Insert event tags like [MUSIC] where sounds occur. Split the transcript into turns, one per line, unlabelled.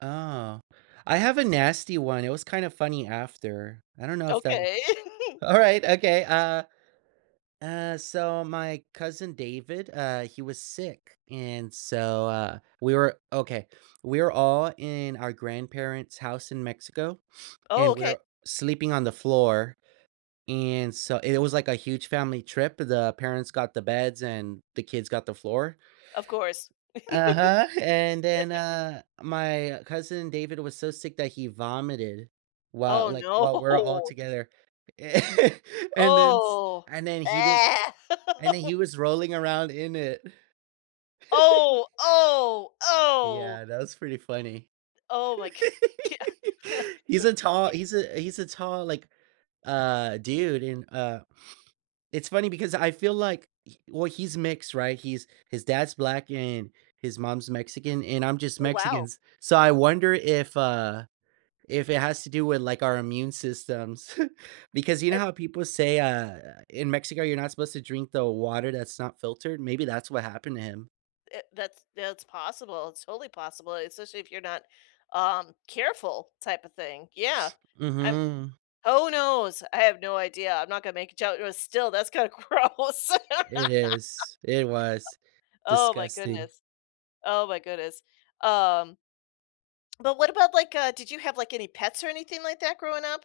Oh, I have a nasty one, it was kind of funny after. I don't know if that
Okay. [CHUCKLES]
alright, okay, uh uh, so my cousin David, uh, he was sick, and so, uh, we were okay, we were all in our grandparents' house in Mexico, [SNIFFS]
Oh,
and
okay.
we're sleeping on the floor, and so it was like a huge family trip, the parents got the beds and the kids got the floor.
Of course. [LAUGHS]
Uh-huh, and then, uh, my cousin David was so sick that he vomited, while
Oh
like, while we're all
no.
together, [CHUCKLES] and then s
Oh,
and then he didn't
ah.
and then
[LAUGHS]
he was rolling around in it. [LAUGHS]
Oh, oh, oh.
Yeah, that was pretty funny.
Oh my god,
[LAUGHS]
yea
He's a tall
yeah
he's a he's a tall, like, uh, dude, and, uh, [SNIFFS] it's funny because I feel like well, he's mixed, right, he's his dad's black, and his mom's Mexican, and I'm just
Oh
Mexican,
wow.
s so I wonder if uh, if it has to do with, like, our immune systems, because you know
[UNINTELLIGIBLE]
how people say, uh, in Mexico, you're not supposed to drink the water that's not filtered, maybe that's what happened to him.
It that's that's possible it's totally possible, especially if you're not, um, careful type of thing, yeah, I'm
Mhm.
who knows? I have no idea. I'm not gonna make a jok but still, that's kinda gross.
It
[LAUGHS]
is it was
Oh my
disgusting.
goodness oh my goodness, um But what about like, uh did you have like any pets or anything like that growing up?